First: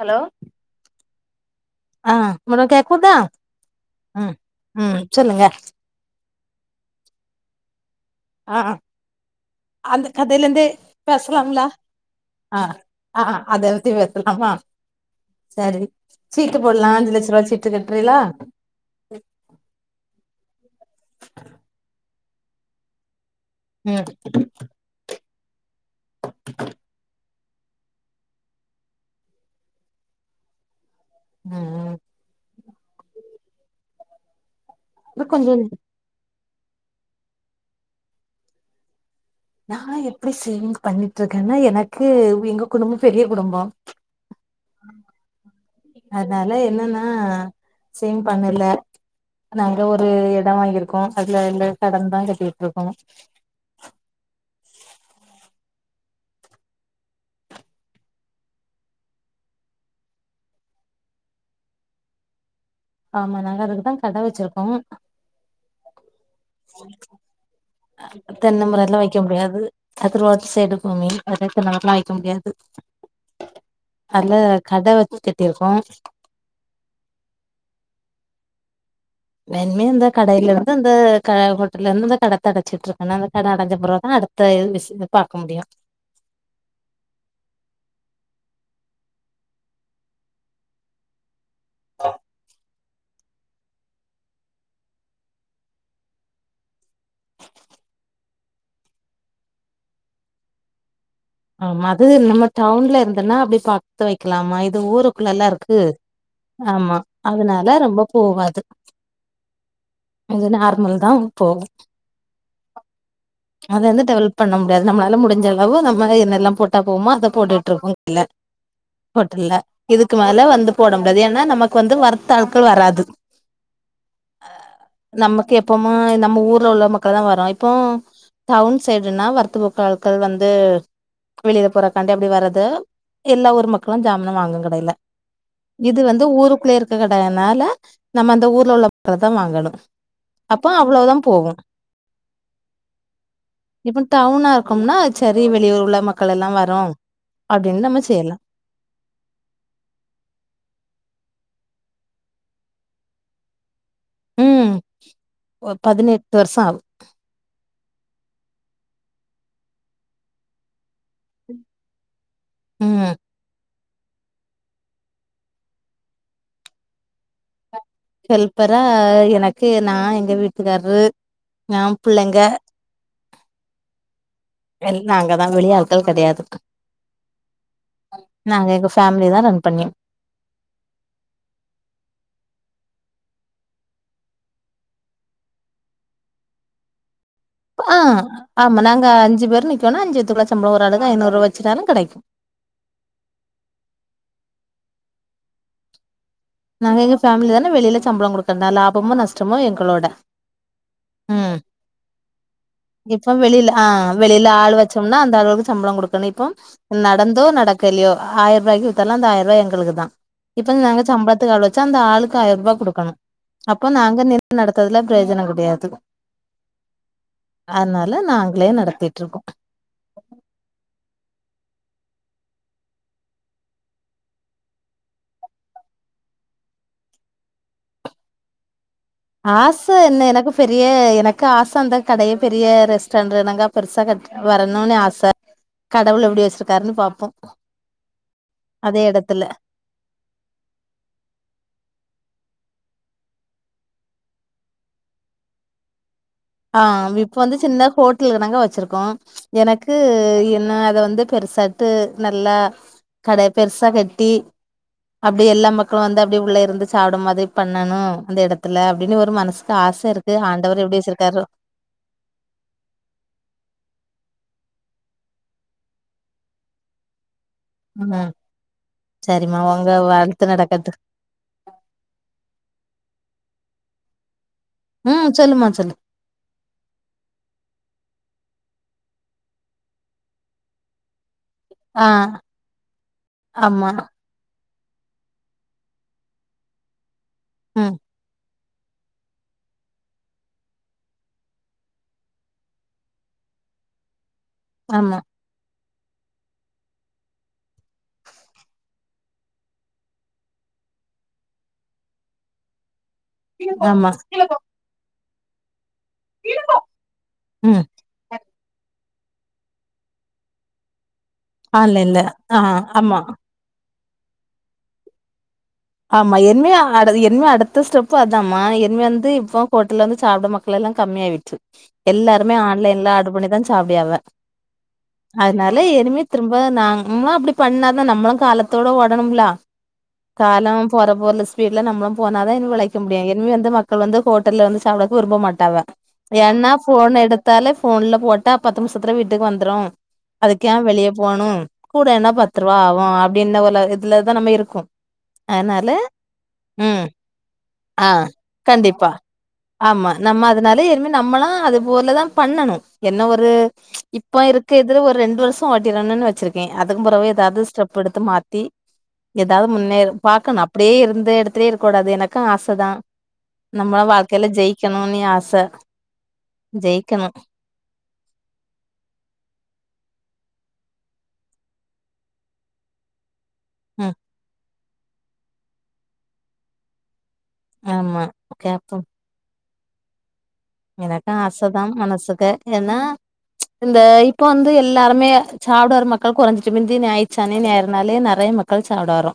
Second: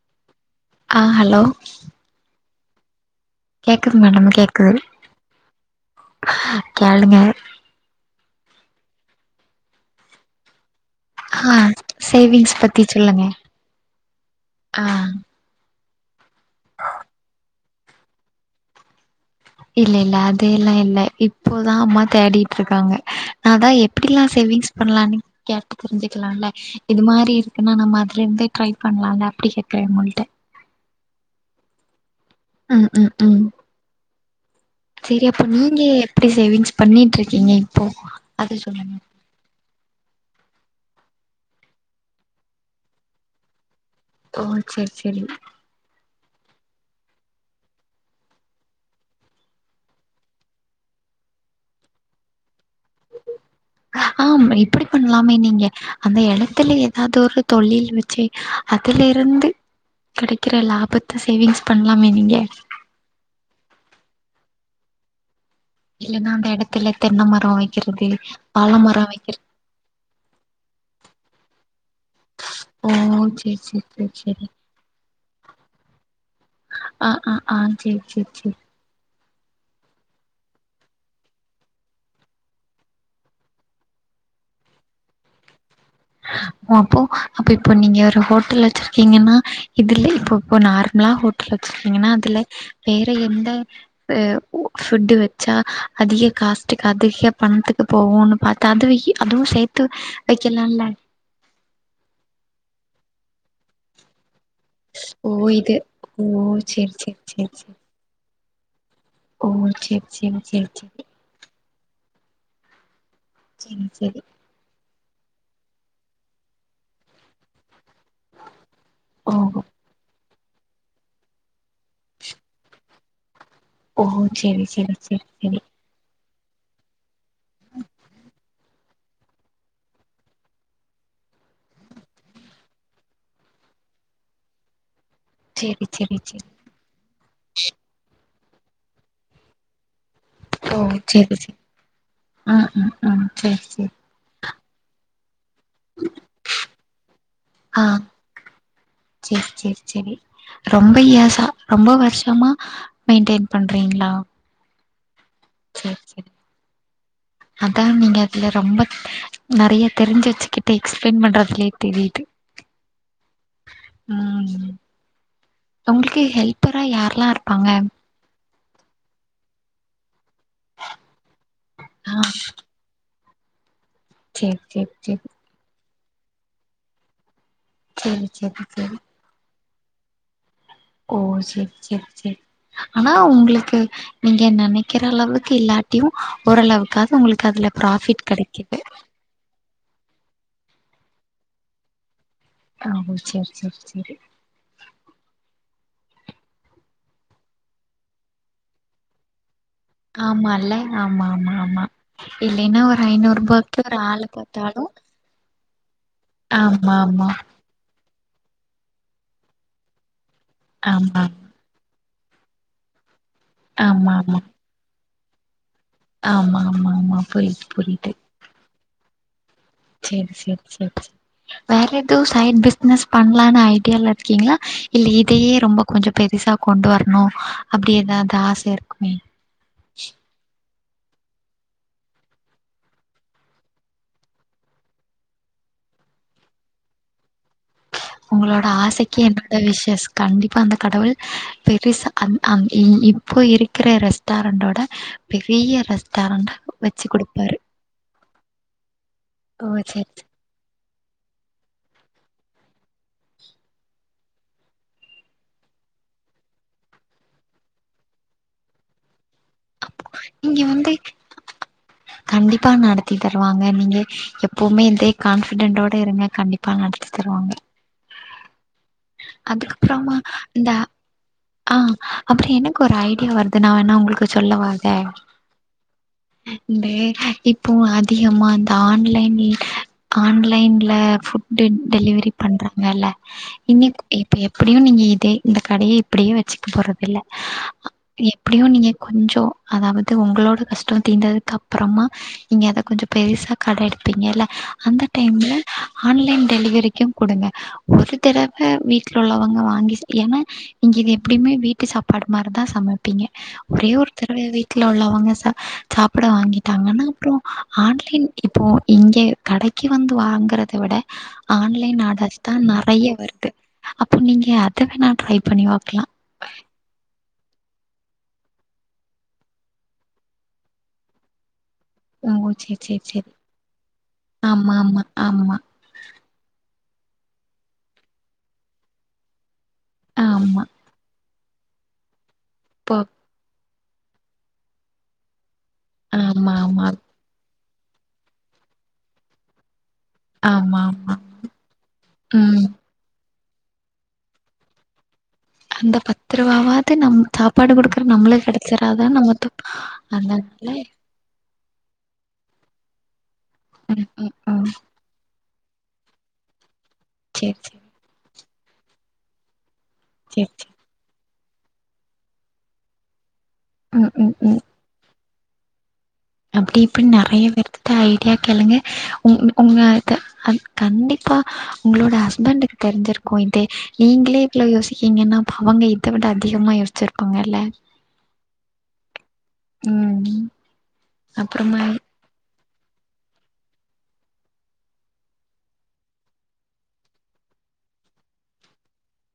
Hello ஆ hello ஆ மேடோ கேக்குதா கேக்குது மேடமு ம் கேக்குது ம் சொல்லுங்க கேளுங்க ஆ அந்த கதேலிந்து ஆ பேசலாம்ல சேவிங்ஸ் ஆ பத்தி ஆ சொல்லுங்க அத பத்தி பேசலாமா ஆ சரி சீட்டு போட்லா அஞ்சு லட்சரூபா சீட்டு கட்றீலா இல்ல இல்ல அதெல்லா இல்ல இப்போதா அம்மா தேடிட்ருக்காங்க அதா ம் எப்டில்லா சேவிங்ஸ் பண்ணலான்னு கேட்டு தெரிஞ்சுக்கலால்ல இது மாரி இருக்குன்னா நம்ம அதுல இருந்தே ட்ரை பண்லால அப்டி கேக்குற உங்கள்ட்ட ம் ம் ம் ம் ம் இன்னு செரி அப்ப கொஞ்சோ நீங்க எப்படி சேவிங்ஸ் பண்ணீட்ருக்கீங்க இப்போ அது சொல்லுங்க நா எப்டி சேவிங் பண்ணிட்ருக்கேனா எனக்கு எங்க குடும்போ பெரிய குடும்போ ஓ செரி செரி அதனால என்னன்னா சேவ்ங் பண்ணல நாங்க ஒரு எடோ வாங்கிருக்கோ அதுல இல்ல கடன்தா கட்டீட்ருக்கோ ஆம் இப்பிடி பண்லாமே நீங்க அந்த எடத்துல எதாது ஒரு தொழில் வெ ச்சு அதுல இருந்து கெடைக்கிற லாபத்த சேவிங்ஸ் பண்லாமே நீங்க ஆமா நாங்க அதுக்குதா கட வெச்சிருக்கோ இல்லனா தென்ன வாழ மரல்லா மரோ வெய்க்க வெக்கிறது முடியாது அது ரோட்டு சைடுக்குமே அதுல தென்ன மரோல்லா வெய்க்க முடியாது ஓ வக்க சேரி சேரி சேரி அதுல சேரி கட வெச் கட்டிருக்கோ ஆ ஆ ஆ சேரி சேரி சேரி மென்மே இந்த கடைலருந்து அந்த க ஹோட்டலுந்த கடத்த அடச்சிட்டுருக்குன்னு அந்த கட அடஞ்ச பிறவுத் அடு த்த விசினு பாக்க முடியு ஒ அப்போ அப்ப இப்போ நீங்க ஒரு ஹோட்டல் வெச்சிருக்கீங்கென்னா இதுல இப்போ இப்ப நார்மலா ஹோட்டல் வெச்சிருக்கீங்கன்னா அதுல வேற எந்த து உ ஃபுட்டு வெச்சா அதிக காஸ்ட்டுக் அதிக பணத்துக்கு போகூனு பாத்தா அதுவியி அதுவு சேத்து வெக்கலால்ல ஆமா அது நம்ம டவுன்ல இருந்துன்னா அப்டி பாத்து வெக்கலாமா ஊது ஓ ஊருக்குள்ளல்ல இது இருக்கு ஓ சேரி ஆமா சேரி சேரி அதுனால சேரி ரொம்ப போகாது ஓ சேரி சேரி அது சேரி சேரி நார்மல்தா இப்போ அத சேரி வந்து சேரி டெவலப் பண்ண முடியாது நம்மளால முடிஞ்சளவு நம் ம் என்னெல்லா போட்டா போமோ அத போட்டுட்டுருக்குங் ஓ ஹோட்டல்ல இதுக்கு மேல வந்து போட முடியாது ஏன்னா நமக்கு வந்து வர்த்து ஆட்கள் வராது ஓ செரி செரி செரி செரி அ நம்ம ஊர்ல உள்ள மக்கள்தா வரு இப்போ டவ்ன் சைடுனா வரத்து போக்க மக்கள் வந்து வெளியில போறக்காண்டி அப்டி வர்றது எல்லா ஊர் மக்களு ஜாமன் வாங்கு கடையில சேரி இது சேரி வந்து சேரி ஊருக்குள்ள இருக்க கடயினால நம்ம அந்த ஊர்ல உள்ள ப தா வாங்கணு அப்போ ஓ அவ்வளவுதா சேரி போகு சேரி ம் ம் ம் சேரி சேரி இப்பன் டவுன்னா இருக்கும்னா ச்சரி வெளியூர் உள் ள மக்களெல்லாவரு அப்டின்ன நம்ம செய்லா சேர் சேர் செரி ரொம்ப யேர்சா ரொம்ப வர்ஷமா மெயின்டெயின் பண்றீங்ளா ம் ஒ பதினெட்டு வருஷொ ஆகு அத்தா நீங்க அதுல ரொம்ப நெறைய தெரிஞ்சு வச்சுக்கிட் எக்ஸ்பிளைன் பண்றதுலே தெரியுது ம் ம் உங்ளுக்கு ஹெல்ப்பரா யார்ல்லா இருப்பாங்க ஹெல்ப்பரா எனக்கு நா எங்க வீட்டுக்கார்ரு நா ஆ பிள்ளங்க சேரி சேரி சேரி எல்னாங்கத் நாங்க வெளி ஆள்கள் கெடையாது சேரி சேரி நாங்க எங்க சேரி ஃபேமிலி தா ரன் பண்ணிய ஓ செர் செர் செரி ஆனா உங்களுக்கு நீங்க நெனைக்கிற அளவுக் இல்லாட்டியு ஓரளவுக்காது உங்ளுக் அ ஆம்ம நாங்க அஞ்சு பேர் நிக்கோனா அஞ்சுத்துக்குள்ள சம்பளொ ஒரு ஆளுக்கு ஐநூறுூபா வச்சுட்டாலு கெடைக்கு ஆ சேர் சேர் சேரி நாங்க எங்க ஃபேமிலி தான வெளில சம்பள கொடுக்கண்டா லாபமோ நஷ் டம்மோ எங்களோட ஆம்மால்ல ஆம்மா ஆம்மா ம் ஆம்மா இல்லைன்னா ஒரு ஐநூற்பா அ வெளில ஆள் வச்சம்னா அந்த ஆளுவளுக்கு சம்பளங் கொடுக்கணு இப்போ ஆமா ஆமா நடந்தோ நடக்கலையோ ஆயர் ருவாய்க்கு வித்தாலு அந்த ஆயர்ருவா எங்களுக்கு தா இப்ப நாங்க ஆமா சம்பளத்துக்கு ஆள் வச்சா அந்த ஆளுக்கு ஆயர்ருவா குடுக்கணு அப்போ ஆமா நாங்க ஆமா நின் நடத் த்ததுல பிரயோஜன கெடையாது ஆமா ஆமா ஆமா புரியுது புரியுது அதுனால நாங்ளே நடத்திட்ருக்கோ சேரி சேரி சேரி சேரி வேற எதுவு சைட் பிஸ்னஸ் பண்ணலான்னு ஐடியால்ல இர்க்கீங்ளா இல்ல இதையே ரொம்பக் கொஞ்ச பெருசா கொண்டு வர்ணு அப்டி எதாவ்து ஆச இர்க்குமே ஆச என்ன எனக்கு பெரிய எனக்கு ஆச அந்த கடைய பெரிய ரெஸ்டாரண்ட் கணக்கா பெருசா கட் வரணுன்னு ஆச கடவுள் எப்டி வச்சுருக்காருன்னு பாப்போ உங்களோட அதே ஆசைக்கு எடத்துல என்னோட விஷ்ஷஸ் கண்டிப்பா அந்த கடவுள் பெருசா அம் அங் இ இப்போ இருக்குற ரெஸ்டாரண்ட்டோட பெரிய ரெஸ்டாரண்டா ஆ வச்சு இப்ப வந்து குடுப்பாரு சின்ன ஹோட்டல்கணக்கா வச்சுருக்கோ ஓ எனக்கு சரி சரி என்ன அத வந்துப் பெருசாட்டு நல்லா கடைய பெருசா கட்டி அப்டி எல்லா மக்களு வந்து அப்டி உள்ள இருந்து சாப்ட மாதிரி பண்ணணு அந்த எடத்துல அப்டின்னு ஒரு மனஸ் இங்கெ வந்து கண்டிப்பா நடத்தி தருவாங்க நீங்க எப்போமே இதே கான்ஃபிடெண்டோட இருங்க கண்டிப்பா நடத்தி தருவாங்க ம் சரிம்மா உங்க வாழ்த்து நடக்கட்டு அ அப்பற என்னங்க் ஒரு ஐடியா வருது நா வேணா உங்களுக்கு சொல்லவா அத ம் சொல்லும்மா சொல்லு இந்த இப்போ அதிகம்மா அந்த ஆன்லைன்லி ஆன்லைன்ல ஃபுட் டெ ஆ டெலிவரி பண்றாங்கல்ல ஆமா இனிக் ப்ப எப்புடியும் நீங்க இதே இந்த கடைய இப்புடியே வச்சுக்க போறதில்ல ம் எப்புடியு நீங்க கொஞ்சொ அதாவது உங்களோட கஷ்டொ தீந்ததுக்கு அப்றமா நீங்க அத கொஞ்சொ பெருசா கட எடுப்பீங்கெல்ல அந்த ஆமா டைம்ல ஆன்லைன் டெலிவெரிக்கு குடுங்க ஒரு தரவை வீட்டுல உள்ளவங்க வாங்கி சா என்னா இங்க இது எப்புடியுமே வீட்டு சாப்பாடு மாருதா சமப்பீங்க ஒரே ஒரு ஆமா தடவ வீட்ல உள்ளவங்க ச சாப்பிட வாங்கிட்டாங்கன்னா அப்புற ம் ஆன்லைன் இப்போ இங்க கடைக்கு வந்து வாங்கறத விட ஆன்லைன் ஆன்லைன்ல ஆடர்ஸ் தா ஆ நெறைய ஆமா வருது அப்போ நீங்க அத வேணா ட்ரை பண்ணிபாக்கலா ஆமா என்ம ஆடரு என்மைய அடுத்த ஸ்டெப்பு அதமா என்ம வந்து இப்ப கோட்டல வந்து சாப்பிட ம க்கெல்லா கம்மியாயிடுச்சு ஓ எல்லாருமே சேரி சேரி ஆன்லைன்ல சேரி ஆர்டர் பண்ணிதா சாப்பிடியாவ ஆமாமா, ஆமா, ஆமா. அதனா ல்ல இனிமே திரும்ப நம்ம அப்டி பண்ணாத்தா நம்மளு காலத்தோட ஓடனும்லா ஆமா காலம் போற போல ஸ்பீட்ல நமளு போனாதா இனி போ உழைக்க முடியு இனி வந்து மக்க கொழந்த ஹோட்டல்ல வந்து சாப்பிட விரும்ப மாட்டாவ ஏன்னா ஆமாமா, ஃபோன எடுத்து த்தலே ஃபோன்ல போட்டா பத்து நிமிசத்துல வீட்டுக்கு வந்துரு அதுக்க ஏ வெளியே ஆமாமா. போணு கூட என்னா பத்து ம். ரூபா ஆகு அப்டின்னு ஒரு உலகத்துலதா நம்ம இருக்கோ அதனால அந்த பத்து ரூபாவது ம் நம் சாப்பாடு கொடுக்குற ஆ நம்மள கண்டிப்பா கிடைச்சறாதா நம்ம ஆமா நம்ம அதனால இனிமே நம்மளு அது போலதான் பண்ணணு என்ன ஒரு ம், ம், இப்ப ம். இருக்கு இதுல ஒரு ரெண்டு வருஷ இப்ப அது வேணுன்னு வச்சிருக்கே அதுக்கு பிறவு சரி, எதாவது சரி, ஸ்டெப் எடுத்து மாத்தி எதாவது முன்னேற சரி, பாக்கணு சரி. அப்டியே இருந்த இடத்துலயே இருக்க கூடாது எனக்கு ஆசை தா நம்மளாம் ம், ம், வாழ்க்கையில ம். ஜெயிக் கணோனி ஆச அப்டி இப்டி ஜெயிக்கணும். நெறைய பேருக்கு இப்ப ஐடியா கேளுங்க உ உங்க க கன் கண்டிப்பா உங்களோட ஹஸ்பண்டுக்கு தெரிஞ்சிருக்கு இதே ம். நீங்களே இவ்வளவு யோசிக்கீங்கன்னா அவங்க இத விட அதிகமா யோசிச்சிருப்பாங்கல்ல ஆமா கேப்போ ம் ம் எனக்கு ஆச தா மனசுக்கு ஏனா இந்த இப்ப வந்து எல்லாருமே சாப்ட வர மக்கள் குறைஞ்சிட்டு முந்தி ஞாயிறு சனி ஞாயிறுனாலே நெறைய மக்கள் மக்கள் சாப்பிட வரு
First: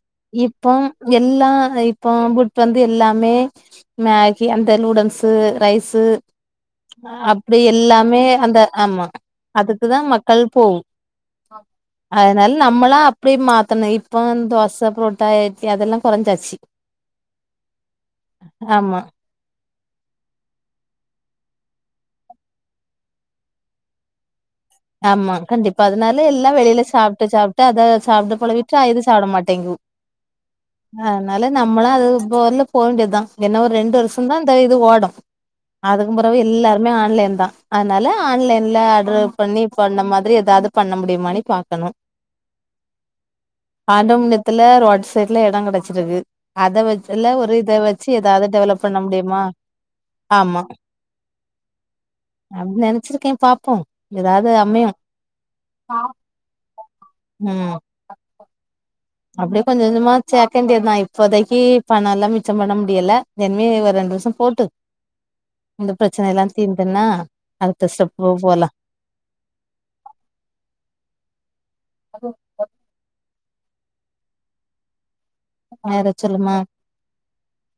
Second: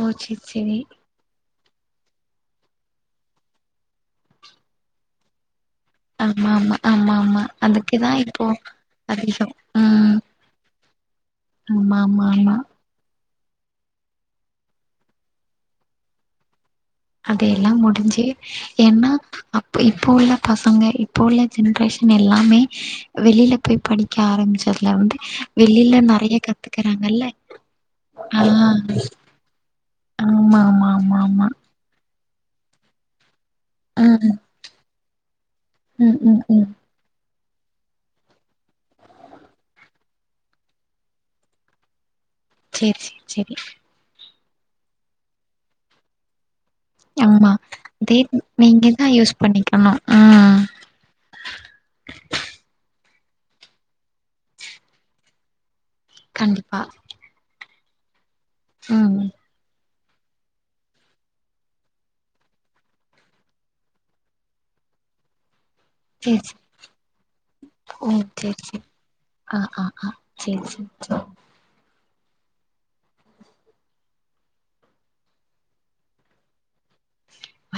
ஓ! சரி, சரி. இப்போம் எல்லாம் இப்போ புட் வந்து எல்லாமே மேகி அந்த லூடன்ஸ் ரைஸ் து ஆமா ஆமா ஆமா ஆமா அப்டி அதுக்குதா எல்லாமே இப்போ அந்த ஆமா அதிகோ அதுக்குதா ம் மக்கள் போகு ஆமா ஆமா அதனால ஆமா நம்மளா இப்டி மாத்தணு இப்போ தோச புரோட்டாஇட்லி அதெல்லா கொறைஞ்சாச்சு அதையெல்லாம் முடிஞ்சு ஆமா ஏன்னா இப்போ உள்ள பசங்க இப்போ உள்ள ஜென்ரேஷன் எல்லாமே வெளியில போய் படிக்க ஆரம்பிச்சரு ஆமா கண்டிப்பா அதனால எல்லா வெளியில கத்துக்கறாங்கல்ல சாப்ட்டு சாப்ட்டு அத சாப்ட்டு ஆ பழவிட்டா இத சாப்பிட மாட்டேங்கு ஆமா ஆமா ஆமா அதனால ஆமா நம்மளு அது போல போகண்டியதுதா ஏன்னா ஒரு ரெண்டு ரெண்டு வருஷந்தா ம் இந்த இது ஓடு அதுக்கு ம் பிறகு ம் ம் எல்லாரு எல்லா ஆன்லைன் தா அதனால ஆன்லைன்ல ஆடரு பண்ணி இப்பண்ண மாதிரி ஏதாவது பண்ண முடியுமானு பாக்கணு சேரி சேரி சேரி ஆண்டவபுண்ணியத்துல ரோட் சைட்ல இட கிடைச்சிருக்கு அத வச் எல்லா ஒரு ஆமா இத வச்சு அதே ஏதாவது டெவலப் நீங்க பண்ண தா யூஸ் முடியுமா பண்ணிக்கணு ஆமா ம் அப்டி நெனைச்சிருக்கே பாப்போ ஏதாவது அமையும் கண்டிப்பா ம் ம் அப்டியே கொஞ்ச கொஞ்சமா சேத்தே தெரிமா இப்போதைக்கு பண எல்லா மிச்சம் பண்ண முடியல இனிமே ஒரு ரெண்டு வருச போட்டு இந்த பிரச்சனை சேரி எல்லா சேரி தீந்த்தன்னா அடுத்த ஓ ஸ்டெப்பு சேரி போலா சேரி ஆ ஆ ஆ சேர் சேர் சேர் அதோப்பார் அத சொல்லுமா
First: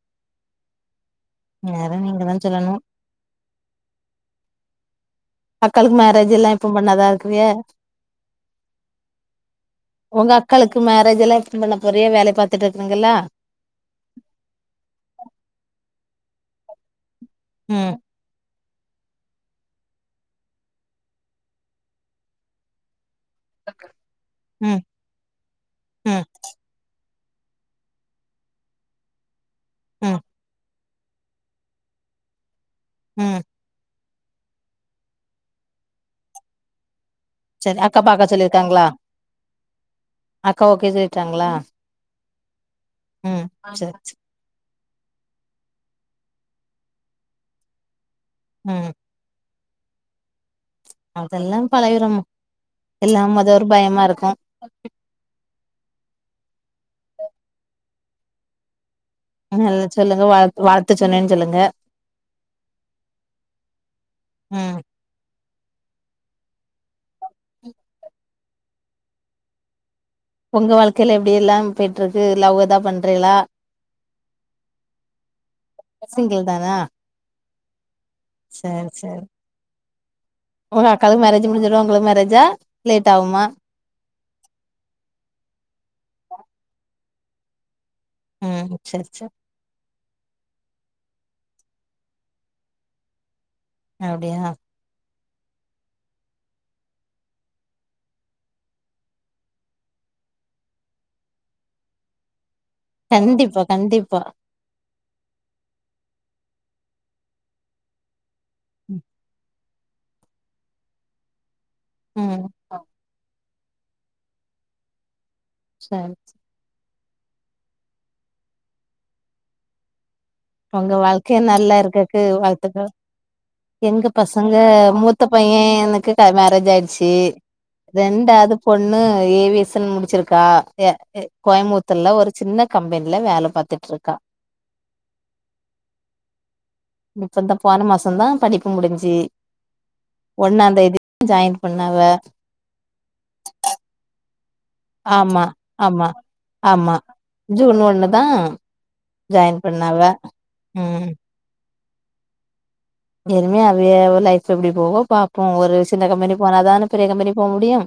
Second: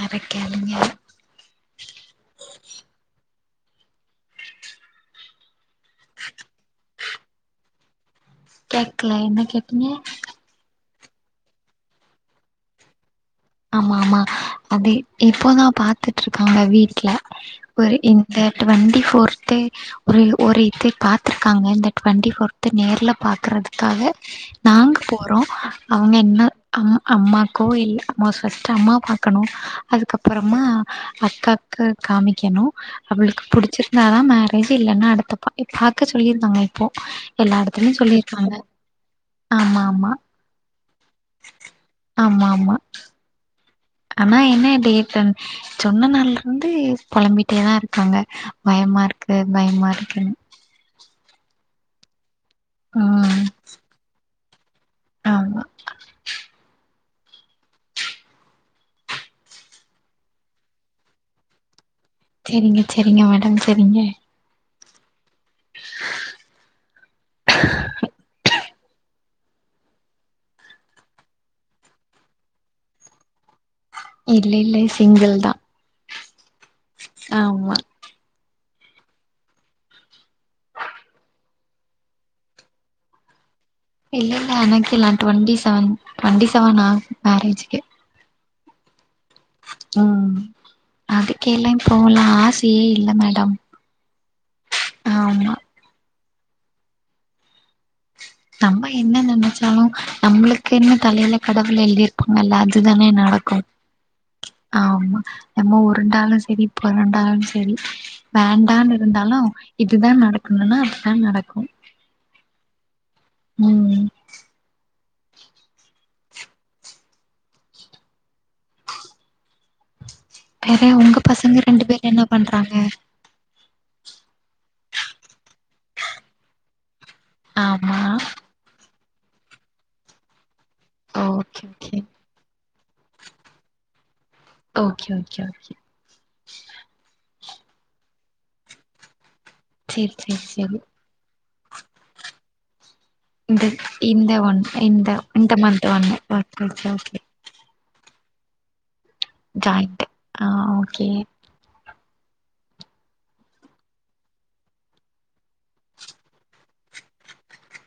அத போய் கேளுங்யா வேற நீங்க தா சொல்லணு மக்களுக்கு மேரேஜ் எல்லா எப்ப பண்ணதா இருக்கிறிய கேக்கல என்ன கேட்டீங்க உங்க அக்காளுக்கு மேரேஜ் எல்லா எப்ப பண்ண போறியோ வேலை பாத்துட்டு இருக்குறீங்கல்லா ஆமா ஆமா அது இப்போதா பாத்துட்ருக்காங்க வீட்ல ம் ஒரு இந் ந்த ட்வெண்ட்டி ஃபோர்த்தே ஒரு ஒரு இது பாத்திருக்காங்க இந்த டுவெண்டிபோஃர்து நேர்ல பாத் க்குறதுக்காக ம் நாங்க போறோ அவங்க ம் என்ன அம் அம்மாக்கோ இல்ல அம்மா ஸ்ட்டம் அம்மா பாக்கணு ம் அதுக்கப்பறமா அக்காக்கு காமிக்கணு ம் அவளுக்கு புடிச்சிருந்தா தான் மேரேஜ் இல்லன்னா அடுத்தப் பா பாக்க சொல்லியிருந்தாங்க இப்போ எல்லா சரி எடத்துலயு அக்கா பாக்க சொல்லிருக்காங்க சொல்லிருக்காங்களா ஆமா ஆமா அக்கா ஓகே சொல்லிட்டாங்களா ஆமா ஆமா ம் சேர் சேர் ஆனா என்ன டேட்டன் சொன்ன நாள்ல இருந்து புழம்பிட்டேதா இருக்காங்க ம் பயமா இருக் க்கு பயமா இருக்குன்னு அதெல்லா பலகுறம்மா எல்லா ம் மொத ஒரு பயமா இருக்கு ஆமா ஆ நல் சொல்லுங்க வாழ் வாழ்த்து சொன்னேன்னு சொல்லுங்க சேரிங்க சேரிங்க மேடம் சேரிங்க ம் ஒங்க வாழ்க்கையில எப்டி எல்லா போயிட்ருக்கு லவ்தா பண்றேலா இல்ல இல்லை சிங்கிள் தா சிங்கிள் தானா ஆமா சேர் சேர் உங்க அக்காக்கு மேரேஜ் முடிஞ்சிடும் உங்களுக்கு மேரேஜா லேட் ஆகுமா இல்ல இல்ல எனக்கு நா டுவெண்ட்டி செவன் டுவென்ட்டி செவன் ஆ மேரேஜ்கே ம் சேர் சேர் ம் அதுக்கெல்லா இப்போல்லா ஆசையே இல்ல மேடம் அப்டியா ஆமா நம்ம என்ன நெனைச்சாலு நம்மளுக்குன்னு தலையில கடவுள் எழுதிரு பா நல்லா அதுதானே நடக்கும் கண்டிப்பா கண்டிப்பா ஆமா நம்ம உருண்டாலு சேரி பொறண்டாலு சேரி வேண்டான்னு இருந்தாலு இதுதா நடக்குதுன்னா அதுதா நடக்கு ம் ம் ம் சேர் சே வேற உங்க வாழ்க்கையே பசங்க நல்லா ரெண்டு பேர் இருக்கக்கு என்ன பண்றாங்க வாழ்த்துக்கள் எங்க பசங்க மூத்த பையனக்கு மேரேஜ் ஆயிடுச்சு ஆமா ரெண்டாவது பொண்ணு ஏவியசன் முடிச்சிருக்கா எ ய ஓகே ஓகே கோயம்முத்தூர்ல ஒரு சின்ன கம்பெனில வேல பாத்துட்டு இருக்கா ஓகே ஓகே ஓகே இப்ப இந்த போன மாசந்தா படிப்பு முடிஞ்சி சேரி சேரி ஒன்னாம் சேரி தேதி ஜாயின் பண்ணாவ இந்த இந்த ஒன் இந்த ஆமா இந்த மன்த் ஒன் ஆமா ஆமா [inaudible] ஜூன் ஒண்ணுதா ஜாயின் பண்ணாவ ஜாயிண்ட் ஆ ஓகே ம் இனிமே அப்டியே லைஃப் எப்டி போகோ பாப்போ ஒரு சின்ன கம்பெனி போனாதானே பெரிய கம்பெனி போ முடியு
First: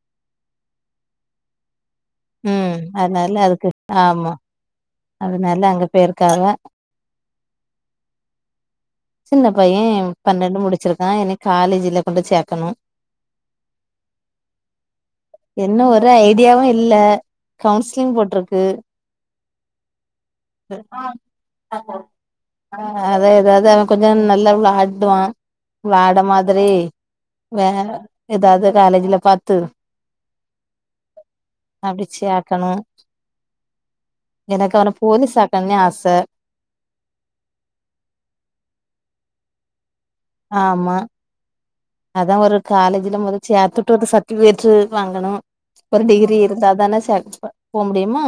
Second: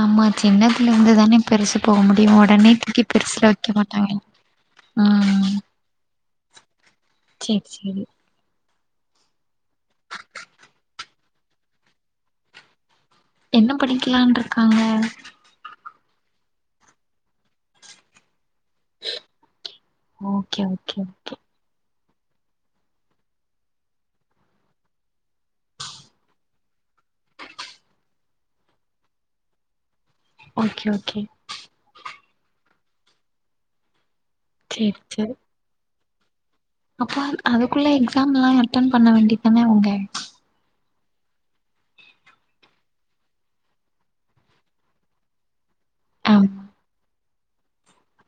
ஆமா சின்னதுல இருந்து தானே பெருசு போ முடியு ஒடனே தூக்கி பெருசுல வைக்க மாட்டாங்க ம் அதுனால அங்க போயிருக்காவ சேரி சேரி சின்ன பைய பன்னெண்டு முடிச்சிருக்கா இனி காலேஜ்ல கொண்டு சேக்கணு என்ன படிக்லான் இருக்காங்க இன்னு ஒரு ஐடியாவு இல்ல கவுன்சிலிங் போட்ருக்கு ஓகே ஓகே ஓகே ஆஹ ஆ அத எதாவது அவ கொஞ்ச நல்லா வ்ளாடுவா வ்ளாட மாதிரி வேற ஏதாது காலேஜ்ல பாத்து ஓகே ஓகே அப்டி சேக்கணு எனக்கு அவன சேரி சேரி போலீஸ் ஆக்கணுனி ஆச அப்ப அதுக்குள்ள எக்ஸாம்லா அட்டன் பண்ண வேண்டிதானே அவுங்க ஆமா அதா ஒரு காலேஜ்ல மொத சேத்துட்டுட்டு சர்டிபிகேட்டு வாங்கணு ஒரு ஆ டிகிரி இருந்தாதான சே போ முடியுமா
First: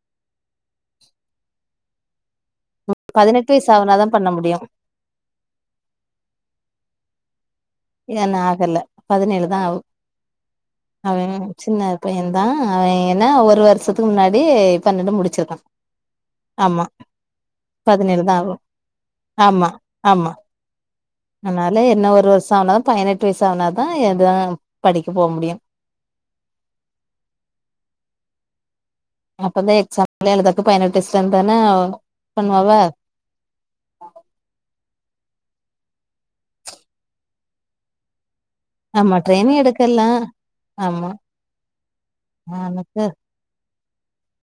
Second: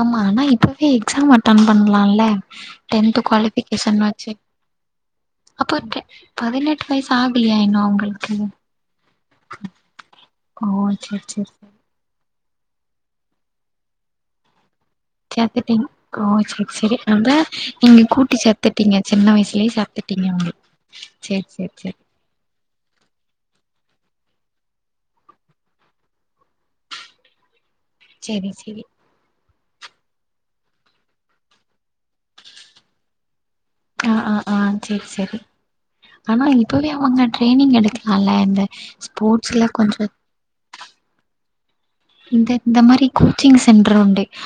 ஆமா ஆனா இப்பவே எக்ஸாம் அட்டன் பண்லால டென்த் பதினெட்டு வயசு க்வாலிஃபிகேஷன் ஆகுனாதா பண்ண வச்சி முடியு அப்போ டெ பதினெட்டு வயசு ஆகலையா இன்னு அவங்களுக்கு இன்னு ஆகல பதினேழுதா ஆவ் ஓ அவ சேரி சேரி சின்ன பையன்தா அவ ஏன்னா ஒரு வருஷத்துக்கு முன்னாடி பன்னெண்டு கேக் முடிச்சிருக்கான் கட்டிங் ஓ செரி ஆமா செரி அந்த நீங்க பதினேழு கூட்டி தான் ஆகும் சேத்துட்டீங்க சின்ன ஆமா வயசுலேயே சேத்துட்டீங்க ஆமா உங்க அதனால என்ன ஒரு வருஷ ஆனாதா பதினெட்டு வயசு ஆனாதா எது படிக்க போ முடியு செரி செரி அப்பதா எக்ஸாம்லா எழுதக்கு பதினெட்டு வயஸ்ல இருந்தான பண்ணுவாவ ஆ ஆ ஆ சேரி சேரி ஆனா இப்பவே அவங்க ட்ரெயனிங் எடுக்லால்ல இந்த ஆமா ட்ரைனிங் ஸ்போர்ட்ஸ்ல கொஞ்ச எடுக்கலாம் ஆமா இந்த இந்த அவனுக்கு மாரி கோ ச்சிங் சென்டர் உண்டு